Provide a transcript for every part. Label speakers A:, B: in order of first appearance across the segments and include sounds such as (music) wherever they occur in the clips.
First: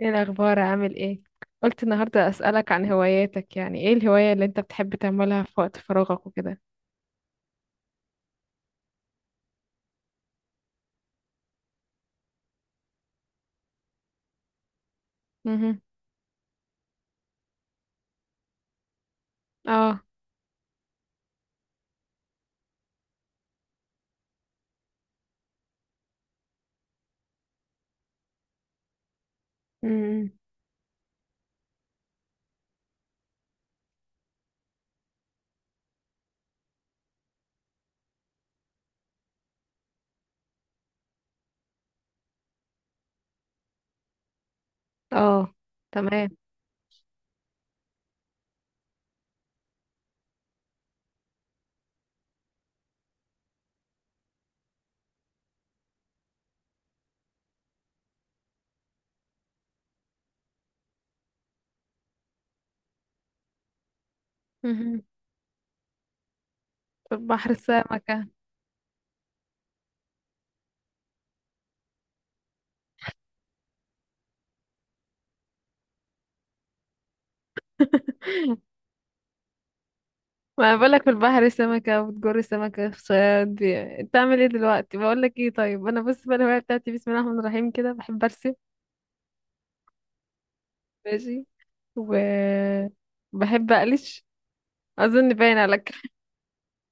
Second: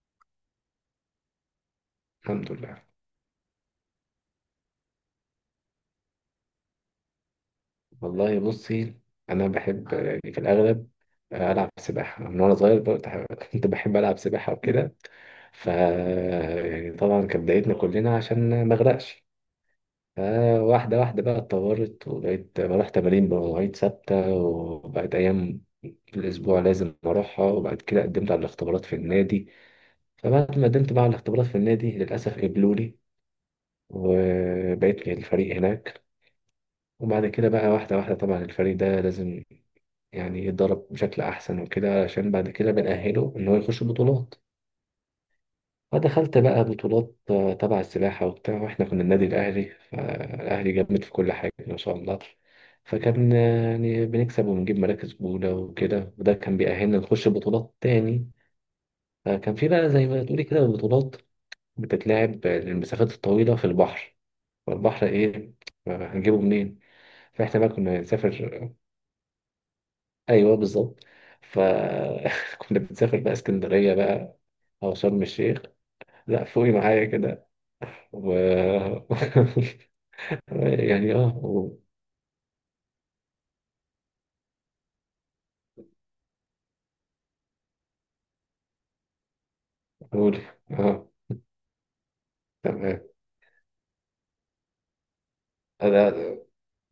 A: ايه الاخبار؟ عامل ايه؟ قلت النهارده
B: الحمد
A: اسالك
B: لله.
A: عن هواياتك. يعني ايه الهوايه اللي انت بتحب تعملها في وقت فراغك وكده؟
B: والله بصي، انا بحب في الاغلب. العب سباحه من وانا صغير بقى. كنت (laughs) كنت بحب العب سباحه وكده. ف
A: امم.
B: يعني طبعا كانت بدايتنا كلنا عشان ما اغرقش.
A: اه.
B: فواحده واحده بقى اتطورت وبقيت بروح تمارين بمواعيد ثابته وبقت ايام في الاسبوع لازم اروحها، وبعد كده قدمت على الاختبارات في النادي.
A: امم.
B: فبعد ما قدمت بقى على الاختبارات في النادي للاسف قبلوا لي وبقيت في الفريق هناك. وبعد كده بقى واحدة واحدة طبعا الفريق ده لازم يعني يتدرب بشكل أحسن وكده، عشان بعد كده بنأهله إن هو يخش بطولات.
A: اه، تمام.
B: فدخلت بقى بطولات تبع السباحة وبتاع، وإحنا كنا النادي الأهلي. فالأهلي جامد في كل حاجة ما شاء الله. فكان يعني بنكسب وبنجيب مراكز أولى وكده، وده كان بيأهلنا نخش بطولات تاني. فكان في بقى زي ما تقولي كده بطولات بتتلعب للمسافات الطويلة في البحر.
A: امم.
B: فالبحر إيه؟ هنجيبه منين؟
A: في البحر
B: فاحنا بقى كنا
A: سمكه.
B: نسافر. ايوه بالظبط. فكنا (laughs) بنسافر بقى اسكندريه بقى او شرم الشيخ. لا فوقي معايا كده. و
A: (laughs)
B: (laughs)
A: ما أنا بقولك في
B: يعني اه
A: البحر سمكه وبتجر سمكه في صياد دي. بتعمل ايه دلوقتي؟ بقولك ايه، طيب انا بص بقى، الهوايه بتاعتي، بسم الله الرحمن الرحيم، كده بحب ارسم.
B: قول. اه،
A: ماشي.
B: تمام.
A: وبحب اقلش. اظن باين عليك.
B: انا،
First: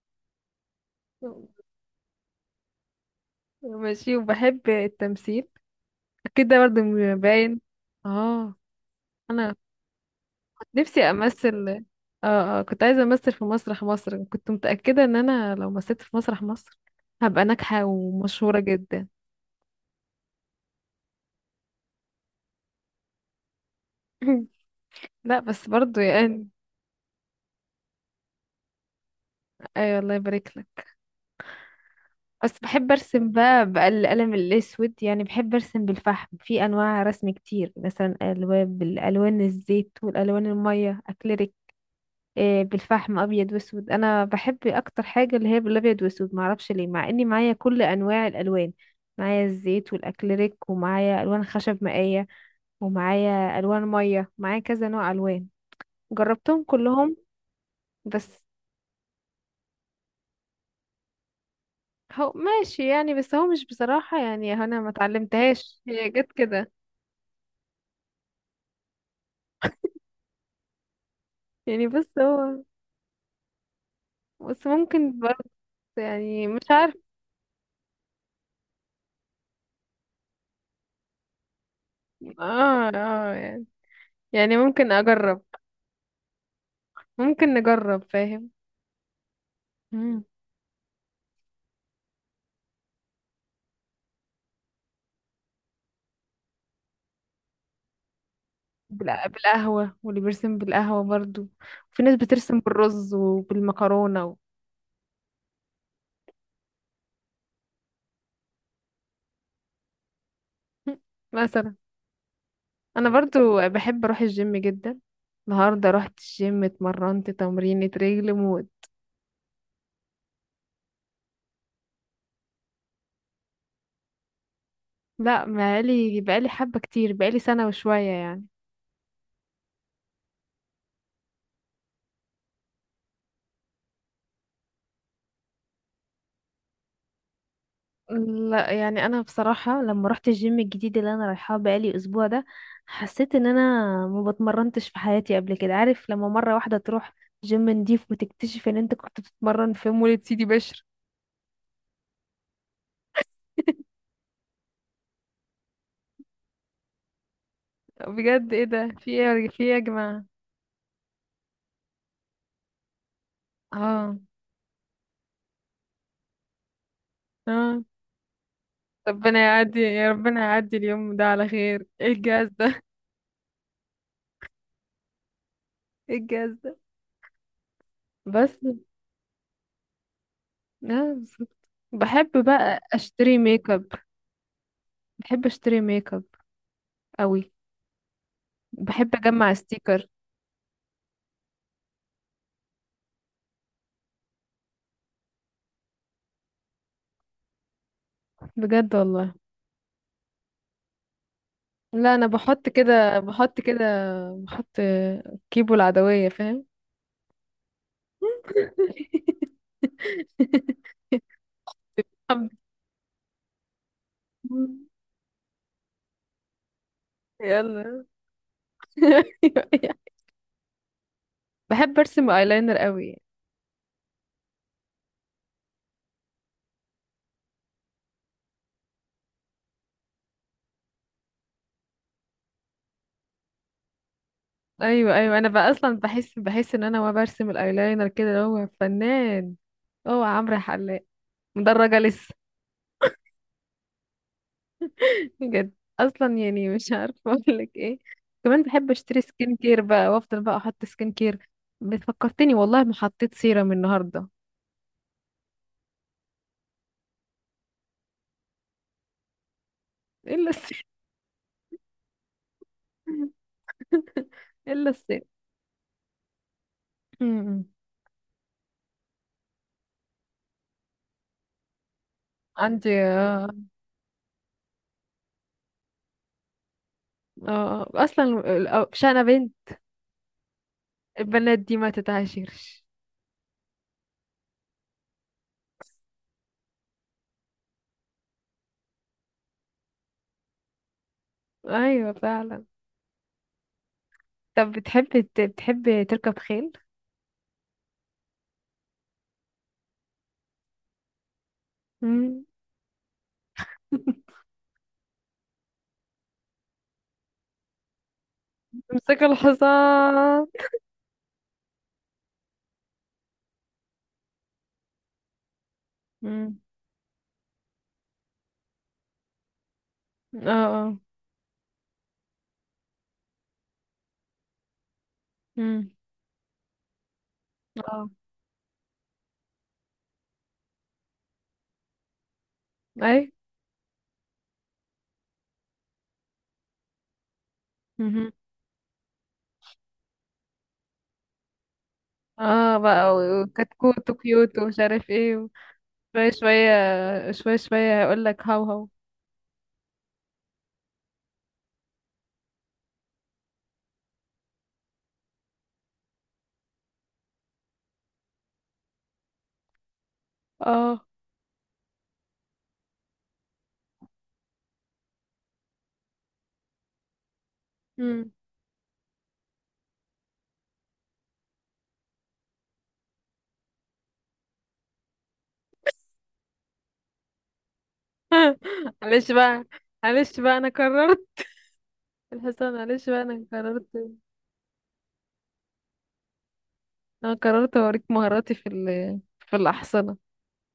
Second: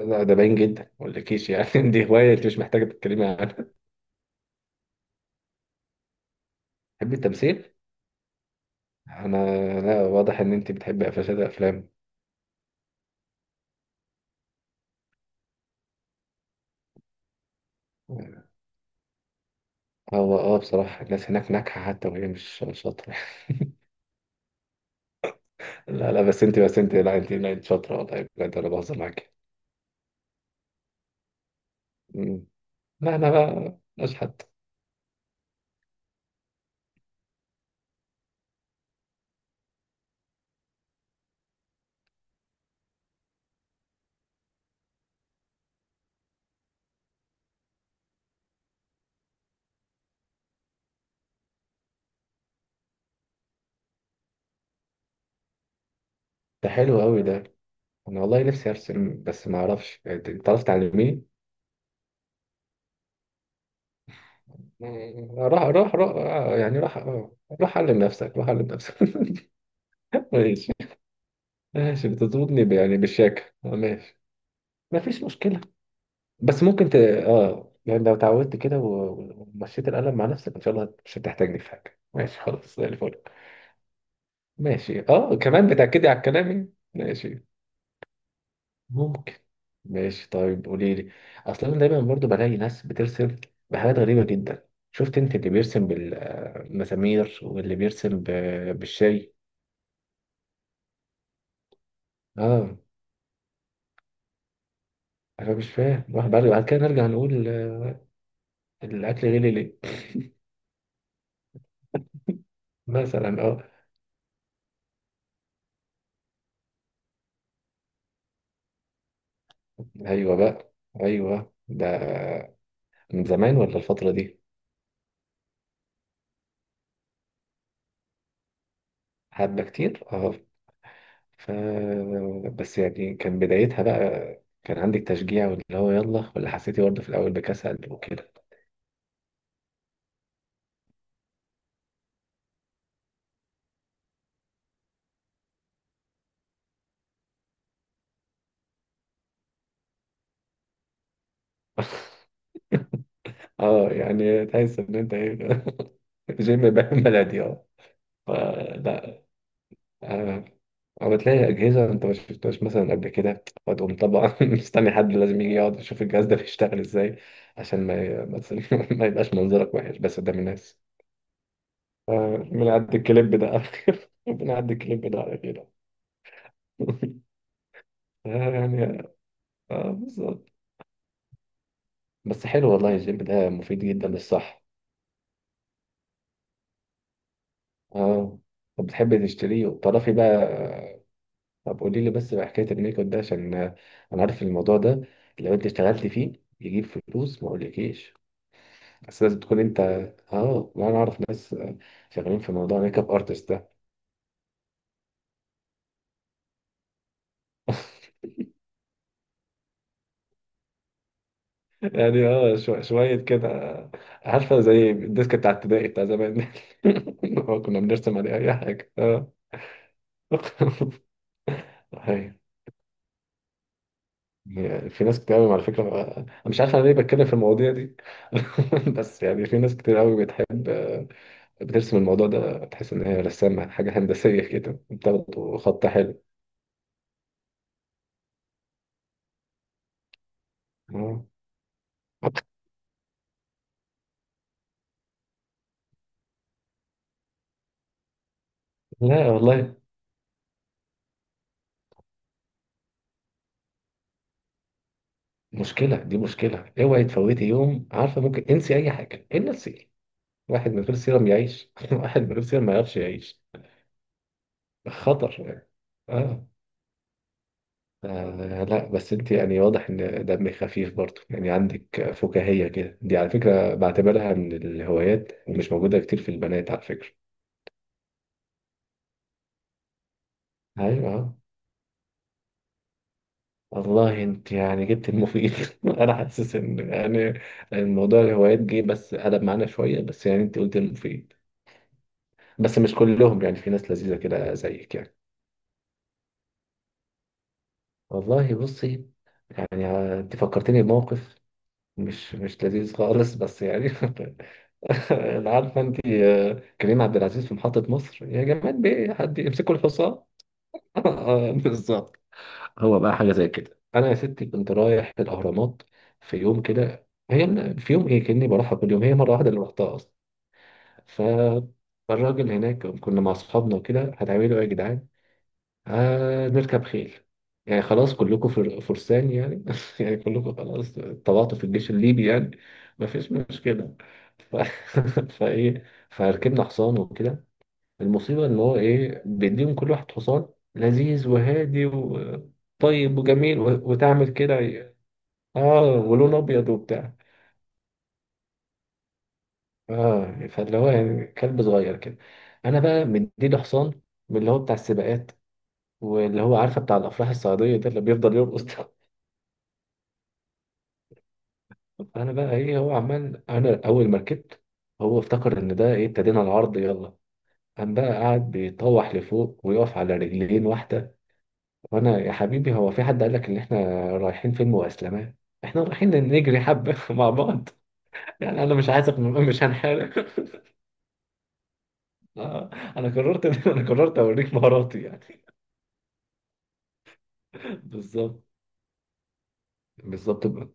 B: لا ده باين جدا ما اقولكيش يعني. (laughs) دي هوايه انت مش محتاجه تتكلمي
A: (laughs)
B: عنها.
A: ماشي. وبحب التمثيل. اكيد ده برضه
B: تحبي
A: باين.
B: التمثيل؟
A: اه.
B: انا،
A: انا
B: لا واضح ان
A: كنت
B: انت
A: نفسي
B: بتحبي قفشات
A: امثل.
B: الافلام.
A: اه، اه، كنت عايزه امثل في مسرح مصر. كنت متاكده ان انا لو مثلت في مسرح مصر هبقى ناجحه ومشهوره جدا.
B: هو اه بصراحه الناس هناك ناجحه حتى وهي مش شاطره.
A: (laughs) لا بس
B: (laughs)
A: برضه
B: لا لا بس
A: يعني.
B: انت، بس انت، لا انت، لا انت شاطره والله بجد، انا بهزر معاكي.
A: اي الله يبارك لك.
B: مم.
A: بس بحب
B: لا انا
A: ارسم بقى
B: بقى
A: بالقلم
B: اشحت.
A: الاسود، يعني بحب ارسم بالفحم. في انواع رسم كتير، مثلا الوان، بالالوان الزيت والالوان الميه، اكليريك. بالفحم ابيض واسود، انا بحب اكتر حاجه اللي هي بالابيض واسود. معرفش ليه، مع اني معايا كل انواع الالوان. معايا الزيت والاكليريك، ومعايا الوان خشب مائيه، ومعايا الوان ميه، معايا كذا نوع الوان. جربتهم
B: ده حلو
A: كلهم.
B: قوي ده. انا والله
A: بس
B: نفسي ارسم بس ما اعرفش انت، أنت تعرف تعلميني.
A: هو ماشي يعني، بس هو مش بصراحه، يعني انا ما
B: راح
A: اتعلمتهاش،
B: راح
A: هي
B: راح
A: جت كده.
B: يعني راح، راح علم نفسك، راح علم نفسك. (laughs) ماشي.
A: يعني
B: ماشي
A: بس هو.
B: بتضربني يعني بالشاكة. ماشي.
A: بس
B: ما
A: ممكن
B: فيش
A: برضه.
B: مشكلة.
A: يعني مش
B: بس ممكن
A: عارف.
B: ت... اه يعني لو اتعودت كده ومشيت القلم مع نفسك ان شاء الله مش هتحتاجني في حاجة. ماشي خلاص زي
A: اه،
B: الفل.
A: اه، يعني. يعني ممكن
B: ماشي اه
A: اجرب.
B: كمان بتأكدي على كلامي. ماشي.
A: ممكن نجرب فاهم.
B: ممكن.
A: مم.
B: ماشي طيب قولي لي. اصل انا دايما برضو بلاقي ناس بترسم بحاجات غريبه جدا. شفت انت اللي بيرسم بالمسامير واللي بيرسم بالشاي.
A: بالقهوة، واللي بيرسم بالقهوة برضو. وفي ناس بترسم
B: اه.
A: بالرز وبالمكرونة و...
B: انا مش فاهم واحد، بعد كده نرجع نقول، الاكل غلي ليه؟
A: (laughs) مثلا. أنا
B: مثلا اه.
A: برضو بحب أروح الجيم جدا. النهاردة رحت الجيم، اتمرنت تمرينة رجل موت.
B: ايوه بقى، ايوه ده من زمان ولا الفتره دي؟
A: لا، بقالي بقالي حبة كتير، بقالي سنة وشوية يعني.
B: حبه كتير اه. ف بس يعني كان بدايتها بقى كان عندك تشجيع واللي هو يلا، ولا حسيتي برضه في الاول بكسل وكده؟
A: لا يعني، أنا بصراحة لما رحت الجيم الجديد اللي أنا رايحاه بقالي أسبوع ده، حسيت إن أنا ما بتمرنتش في حياتي قبل كده. عارف لما مرة واحدة تروح جيم نضيف وتكتشف إن أنت كنت بتتمرن في مولد سيدي بشر؟ (laughs)
B: اه يعني تحس ان انت ايه. (laughs) جيم بقى بلدي اه.
A: بجد، ايه ده؟ في
B: فلا.
A: ايه؟ في ايه يا جماعة؟
B: آه، او تلاقي اجهزه انت ما شفتهاش مثلا قبل كده، فتقوم
A: اه،
B: طبعا (laughs) مستني حد لازم يجي يقعد يشوف الجهاز ده بيشتغل ازاي،
A: اه.
B: عشان ما بس (laughs) ما يبقاش
A: ربنا
B: منظرك
A: يعدي،
B: وحش
A: يا
B: بس قدام
A: ربنا يعدي
B: الناس.
A: اليوم ده على خير. ايه الجهاز ده؟
B: بنعدي الكليب ده على خير. (laughs) بنعدي الكليب ده على خير.
A: (laughs) ايه الجهاز ده؟
B: (laughs) آه،
A: بس.
B: يعني اه بالظبط.
A: اه بالظبط. بحب
B: بس حلو
A: بقى
B: والله الجيم
A: اشتري
B: ده
A: ميك
B: مفيد
A: اب.
B: جدا للصحه.
A: بحب اشتري ميك اب قوي.
B: اه. طب
A: بحب
B: بتحب
A: اجمع
B: تشتريه
A: ستيكر.
B: وتعرفي بقى. طب قولي لي بس بقى حكاية الميك اب ده، عشان أنا عارف الموضوع ده لو أنت اشتغلت فيه يجيب فلوس ما أقولكيش.
A: بجد
B: بس
A: والله.
B: لازم تكون أنت، آه أنا أعرف ناس
A: لا، انا
B: شغالين في
A: بحط
B: موضوع ميك اب
A: كده،
B: أرتست
A: بحط
B: ده.
A: كده، بحط كيبو العدوية فاهم.
B: (laughs)
A: (laughs)
B: يعني آه شوية كده. عارفة زي الديسك بتاع ابتدائي بتاع زمان؟ (laughs) هو كنا
A: يلا.
B: بنرسم عليه أي حاجة آه.
A: (laughs)
B: (laughs)
A: بحب ارسم
B: هاي.
A: ايلاينر قوي.
B: يعني في ناس كتير قوي على فكرة، أنا مش عارف أنا ليه بتكلم في المواضيع دي. (laughs) بس يعني في ناس كتير قوي بتحب بترسم الموضوع ده تحس إن هي رسامة حاجة هندسية. (laughs) كده
A: ايوه، ايوه، انا
B: بتاخده
A: بقى
B: خط
A: اصلا
B: حلو.
A: بحس بحس ان انا وانا برسم الايلاينر كده اللي هو فنان. هو عمرو حلاق.
B: آه.
A: مدرجه لسه. (laughs) بجد. اصلا يعني مش عارفه (laughs) اقول لك ايه. كمان بحب اشتري
B: لا
A: سكين
B: والله.
A: كير بقى، وافضل بقى احط سكين كير. بتفكرتني، والله ما حطيت سيرم النهارده.
B: مشكلة دي مشكلة، اوعي تفوتي يوم. عارفة ممكن انسي أي حاجة إلا السيرم.
A: الا
B: واحد
A: السيرم.
B: من غير سيرم يعيش؟ (laughs) واحد من غير سيرم ما يعرفش يعيش.
A: (laughs) الا السيرم.
B: خطر يعني. آه.
A: أمم.
B: آه لا بس انت يعني واضح ان دمك خفيف برضه، يعني عندك فكاهية
A: عندي،
B: كده دي على
A: اه.
B: فكرة بعتبرها من الهوايات ومش موجودة كتير في البنات على فكرة.
A: اه. آه. اصلا شانا بنت.
B: ايوه آه.
A: البنات دي ما تتعاشرش.
B: والله انت يعني جبت المفيد. (laughs) انا حاسس ان يعني الموضوع الهوايات جه بس قلب معانا شويه، بس يعني انت قلت المفيد.
A: ايوه فعلا.
B: بس مش كلهم، يعني في ناس لذيذه كده
A: طب
B: زيك
A: بتحب
B: يعني.
A: بتحب تركب خيل؟
B: والله بصي، يعني انت فكرتني بموقف مش
A: مم.
B: مش لذيذ خالص بس يعني. (laughs)
A: (laughs)
B: انا عارفه انت، كريم عبد العزيز في محطه مصر يا جماعه بيه
A: امسك
B: حد يمسكوا الحصان.
A: الحصان.
B: (laughs) بالظبط. هو بقى حاجة زي كده، أنا يا ستي كنت رايح الأهرامات في
A: مم.
B: يوم كده، هي في يوم إيه كأني بروحها كل يوم، هي مرة واحدة اللي روحتها أصلا.
A: اه، اه.
B: فالراجل هناك كنا مع أصحابنا وكده، هتعملوا إيه يا جدعان؟
A: مم.
B: آه نركب خيل. يعني
A: اه.
B: خلاص كلكم فرسان يعني. (laughs) يعني كلكم خلاص طلعتوا في الجيش الليبي يعني.
A: اي.
B: مفيش مشكلة. ف... (laughs) فإيه، فركبنا حصان وكده.
A: مهم.
B: المصيبة إن هو إيه، بيديهم كل واحد حصان لذيذ وهادي
A: اه بقى،
B: وطيب وجميل
A: وكتكوت
B: وتعمل
A: وكيوت
B: كده
A: ومش
B: ي-
A: عارف ايه.
B: آه،
A: شوية
B: ولون أبيض وبتاع.
A: شوية شوية شوية هقول لك هاو هاو.
B: آه فاللي هو يعني كلب صغير كده. أنا بقى مديله حصان من اللي هو بتاع السباقات، واللي هو عارفة بتاع الأفراح الصعيدية ده اللي بيفضل يرقص ده.
A: اه.
B: (laughs) أنا بقى إيه، هو عمال، أنا أول ما ركبت هو افتكر إن ده إيه ابتدينا العرض يلا. قام بقى
A: مم.
B: قاعد بيطوح لفوق ويقف على رجلين واحدة. وانا يا حبيبي، هو في حد قال لك ان احنا رايحين فيلم واسلامات؟ احنا رايحين نجري حبه (laughs) مع بعض، يعني انا مش
A: (laughs)
B: عايزك
A: معلش
B: مش
A: بقى.
B: هنحارب.
A: معلش بقى انا قررت.
B: (laughs) آه،
A: الحصان
B: انا
A: معلش بقى انا
B: قررت. (laughs) انا
A: قررت.
B: قررت اوريك مهاراتي يعني.
A: انا قررت
B: (laughs)
A: اوريك
B: بالظبط.
A: مهاراتي في ال... في الأحصنة.
B: بالظبط بقى.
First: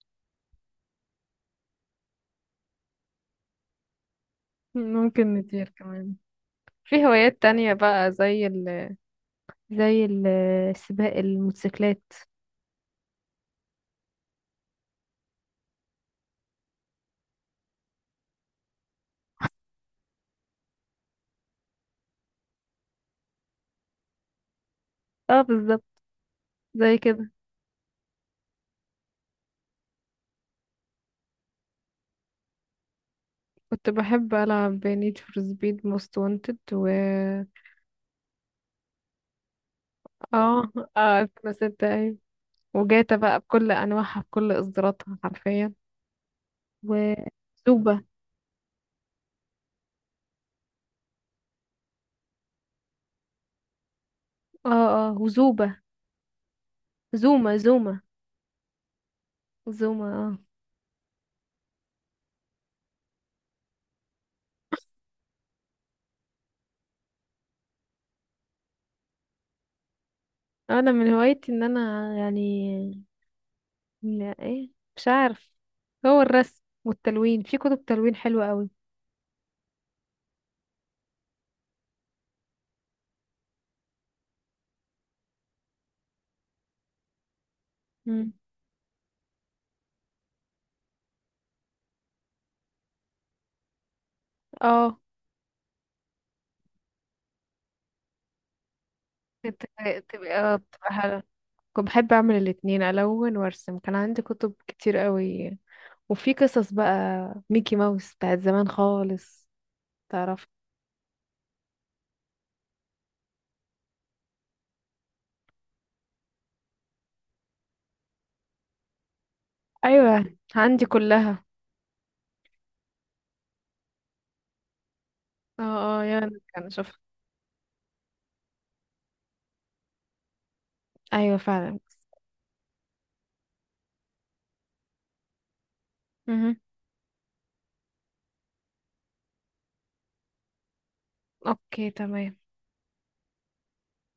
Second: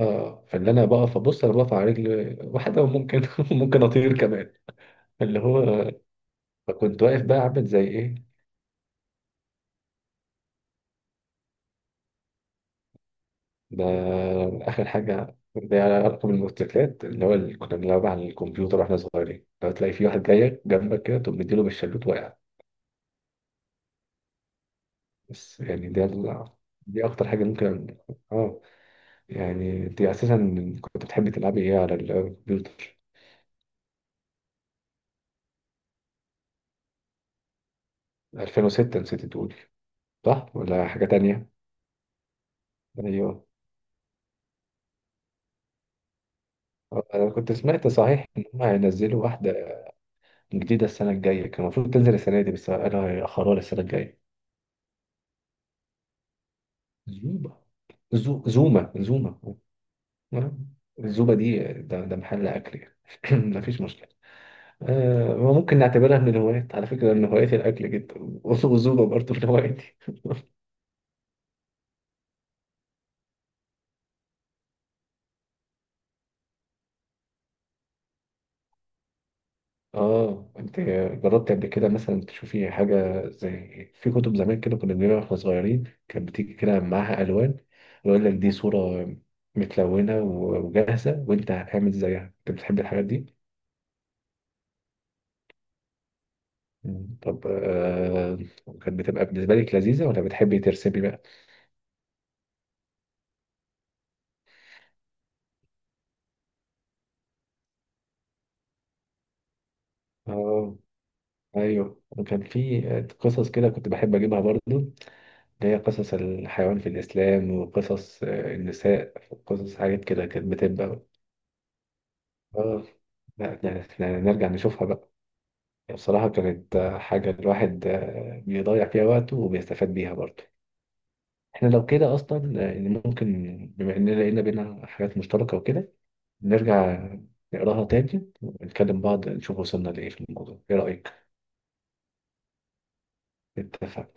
B: اه فاللي انا بقف ابص انا بقف على رجل واحده، وممكن (laughs) ممكن اطير كمان.
A: ممكن
B: اللي
A: نطير
B: هو
A: كمان.
B: فكنت
A: في
B: واقف بقى
A: هوايات
B: عامل
A: تانية
B: زي
A: بقى
B: ايه.
A: زي ال... زي سباق الموتوسيكلات.
B: ده اخر حاجه ده، على رقم الموتوسيكلات اللي هو اللي كنا بنلعب على الكمبيوتر واحنا صغيرين، لو تلاقي في واحد جاي جنبك كده تقوم مديله بالشلوت واقع.
A: اه
B: بس
A: بالظبط.
B: يعني ده
A: زي
B: دي اكتر
A: كده.
B: حاجه ممكن اه، يعني دي اساسا. كنت بتحبي تلعبي ايه على الكمبيوتر؟
A: كنت بحب ألعب نيد فور سبيد موست وانتد و
B: 2006 نسيت تقولي، صح
A: اه
B: ولا حاجه
A: اه
B: تانية؟
A: 2006 أيوة. وجاتا
B: ايوه
A: بقى بكل أنواعها بكل إصداراتها حرفيا.
B: انا كنت سمعت
A: وزوبا.
B: صحيح ان هم هينزلوا واحده جديده السنه الجايه، كان المفروض تنزل السنه دي بس انا هيأخروها للسنه الجايه.
A: اه، اه، وزوبا. زوما
B: زوبا.
A: زوما.
B: زو... زوما زوما.
A: زوما.
B: آه، الزوبا دي ده, ده محل اكل يعني. (laughs) (clears throat) مفيش مشكله. آه ممكن نعتبرها من الهوايات على فكرة، أنا هوايتي الأكل جدا. (laughs) والزوبة برضه من هوايتي.
A: اه. أنا من هوايتي إن أنا يعني، لا إيه، مش عارف. هو الرسم والتلوين في كتب تلوين حلوة قوي.
B: اه انت جربت قبل كده مثلا تشوفي حاجه زي، في كتب زمان كده كنا بنجيبها واحنا صغيرين، كانت بتيجي كده معاها الوان ويقول
A: مم.
B: لك دي صوره متلونه وجاهزه وانت هتعمل زيها؟ انت بتحب الحاجات دي؟
A: اه.
B: مم. طب آه كانت بتبقى بالنسبه
A: كنت
B: لك لذيذه ولا
A: تبقى،
B: بتحبي
A: بتبقى
B: ترسمي
A: حلوة.
B: بقى؟
A: كنت بحب أعمل الاتنين، ألون وأرسم. كان عندي كتب كتير قوي. وفي قصص بقى ميكي ماوس بتاعت زمان خالص، تعرف.
B: اه ايوه، وكان في قصص كده كنت بحب اجيبها برضو، اللي هي قصص الحيوان في الاسلام وقصص النساء وقصص حاجات كده
A: ايوه
B: كانت
A: عندي
B: بتبقى.
A: كلها.
B: اه. لا يعني، يعني نرجع نشوفها بقى.
A: اه. اه
B: بصراحة
A: يعني كان
B: كانت
A: اشوفها.
B: حاجة الواحد بيضيع فيها وقته وبيستفاد بيها برضه.
A: ايوه
B: احنا
A: فعلا.
B: لو كده اصلا يعني ممكن، بما اننا لقينا بينا حاجات مشتركة وكده،
A: مهم.
B: نرجع نقراها تاني ونكلم بعض نشوف وصلنا لإيه في الموضوع، ايه رأيك؟
A: اوكي تمام.
B: اتفقنا.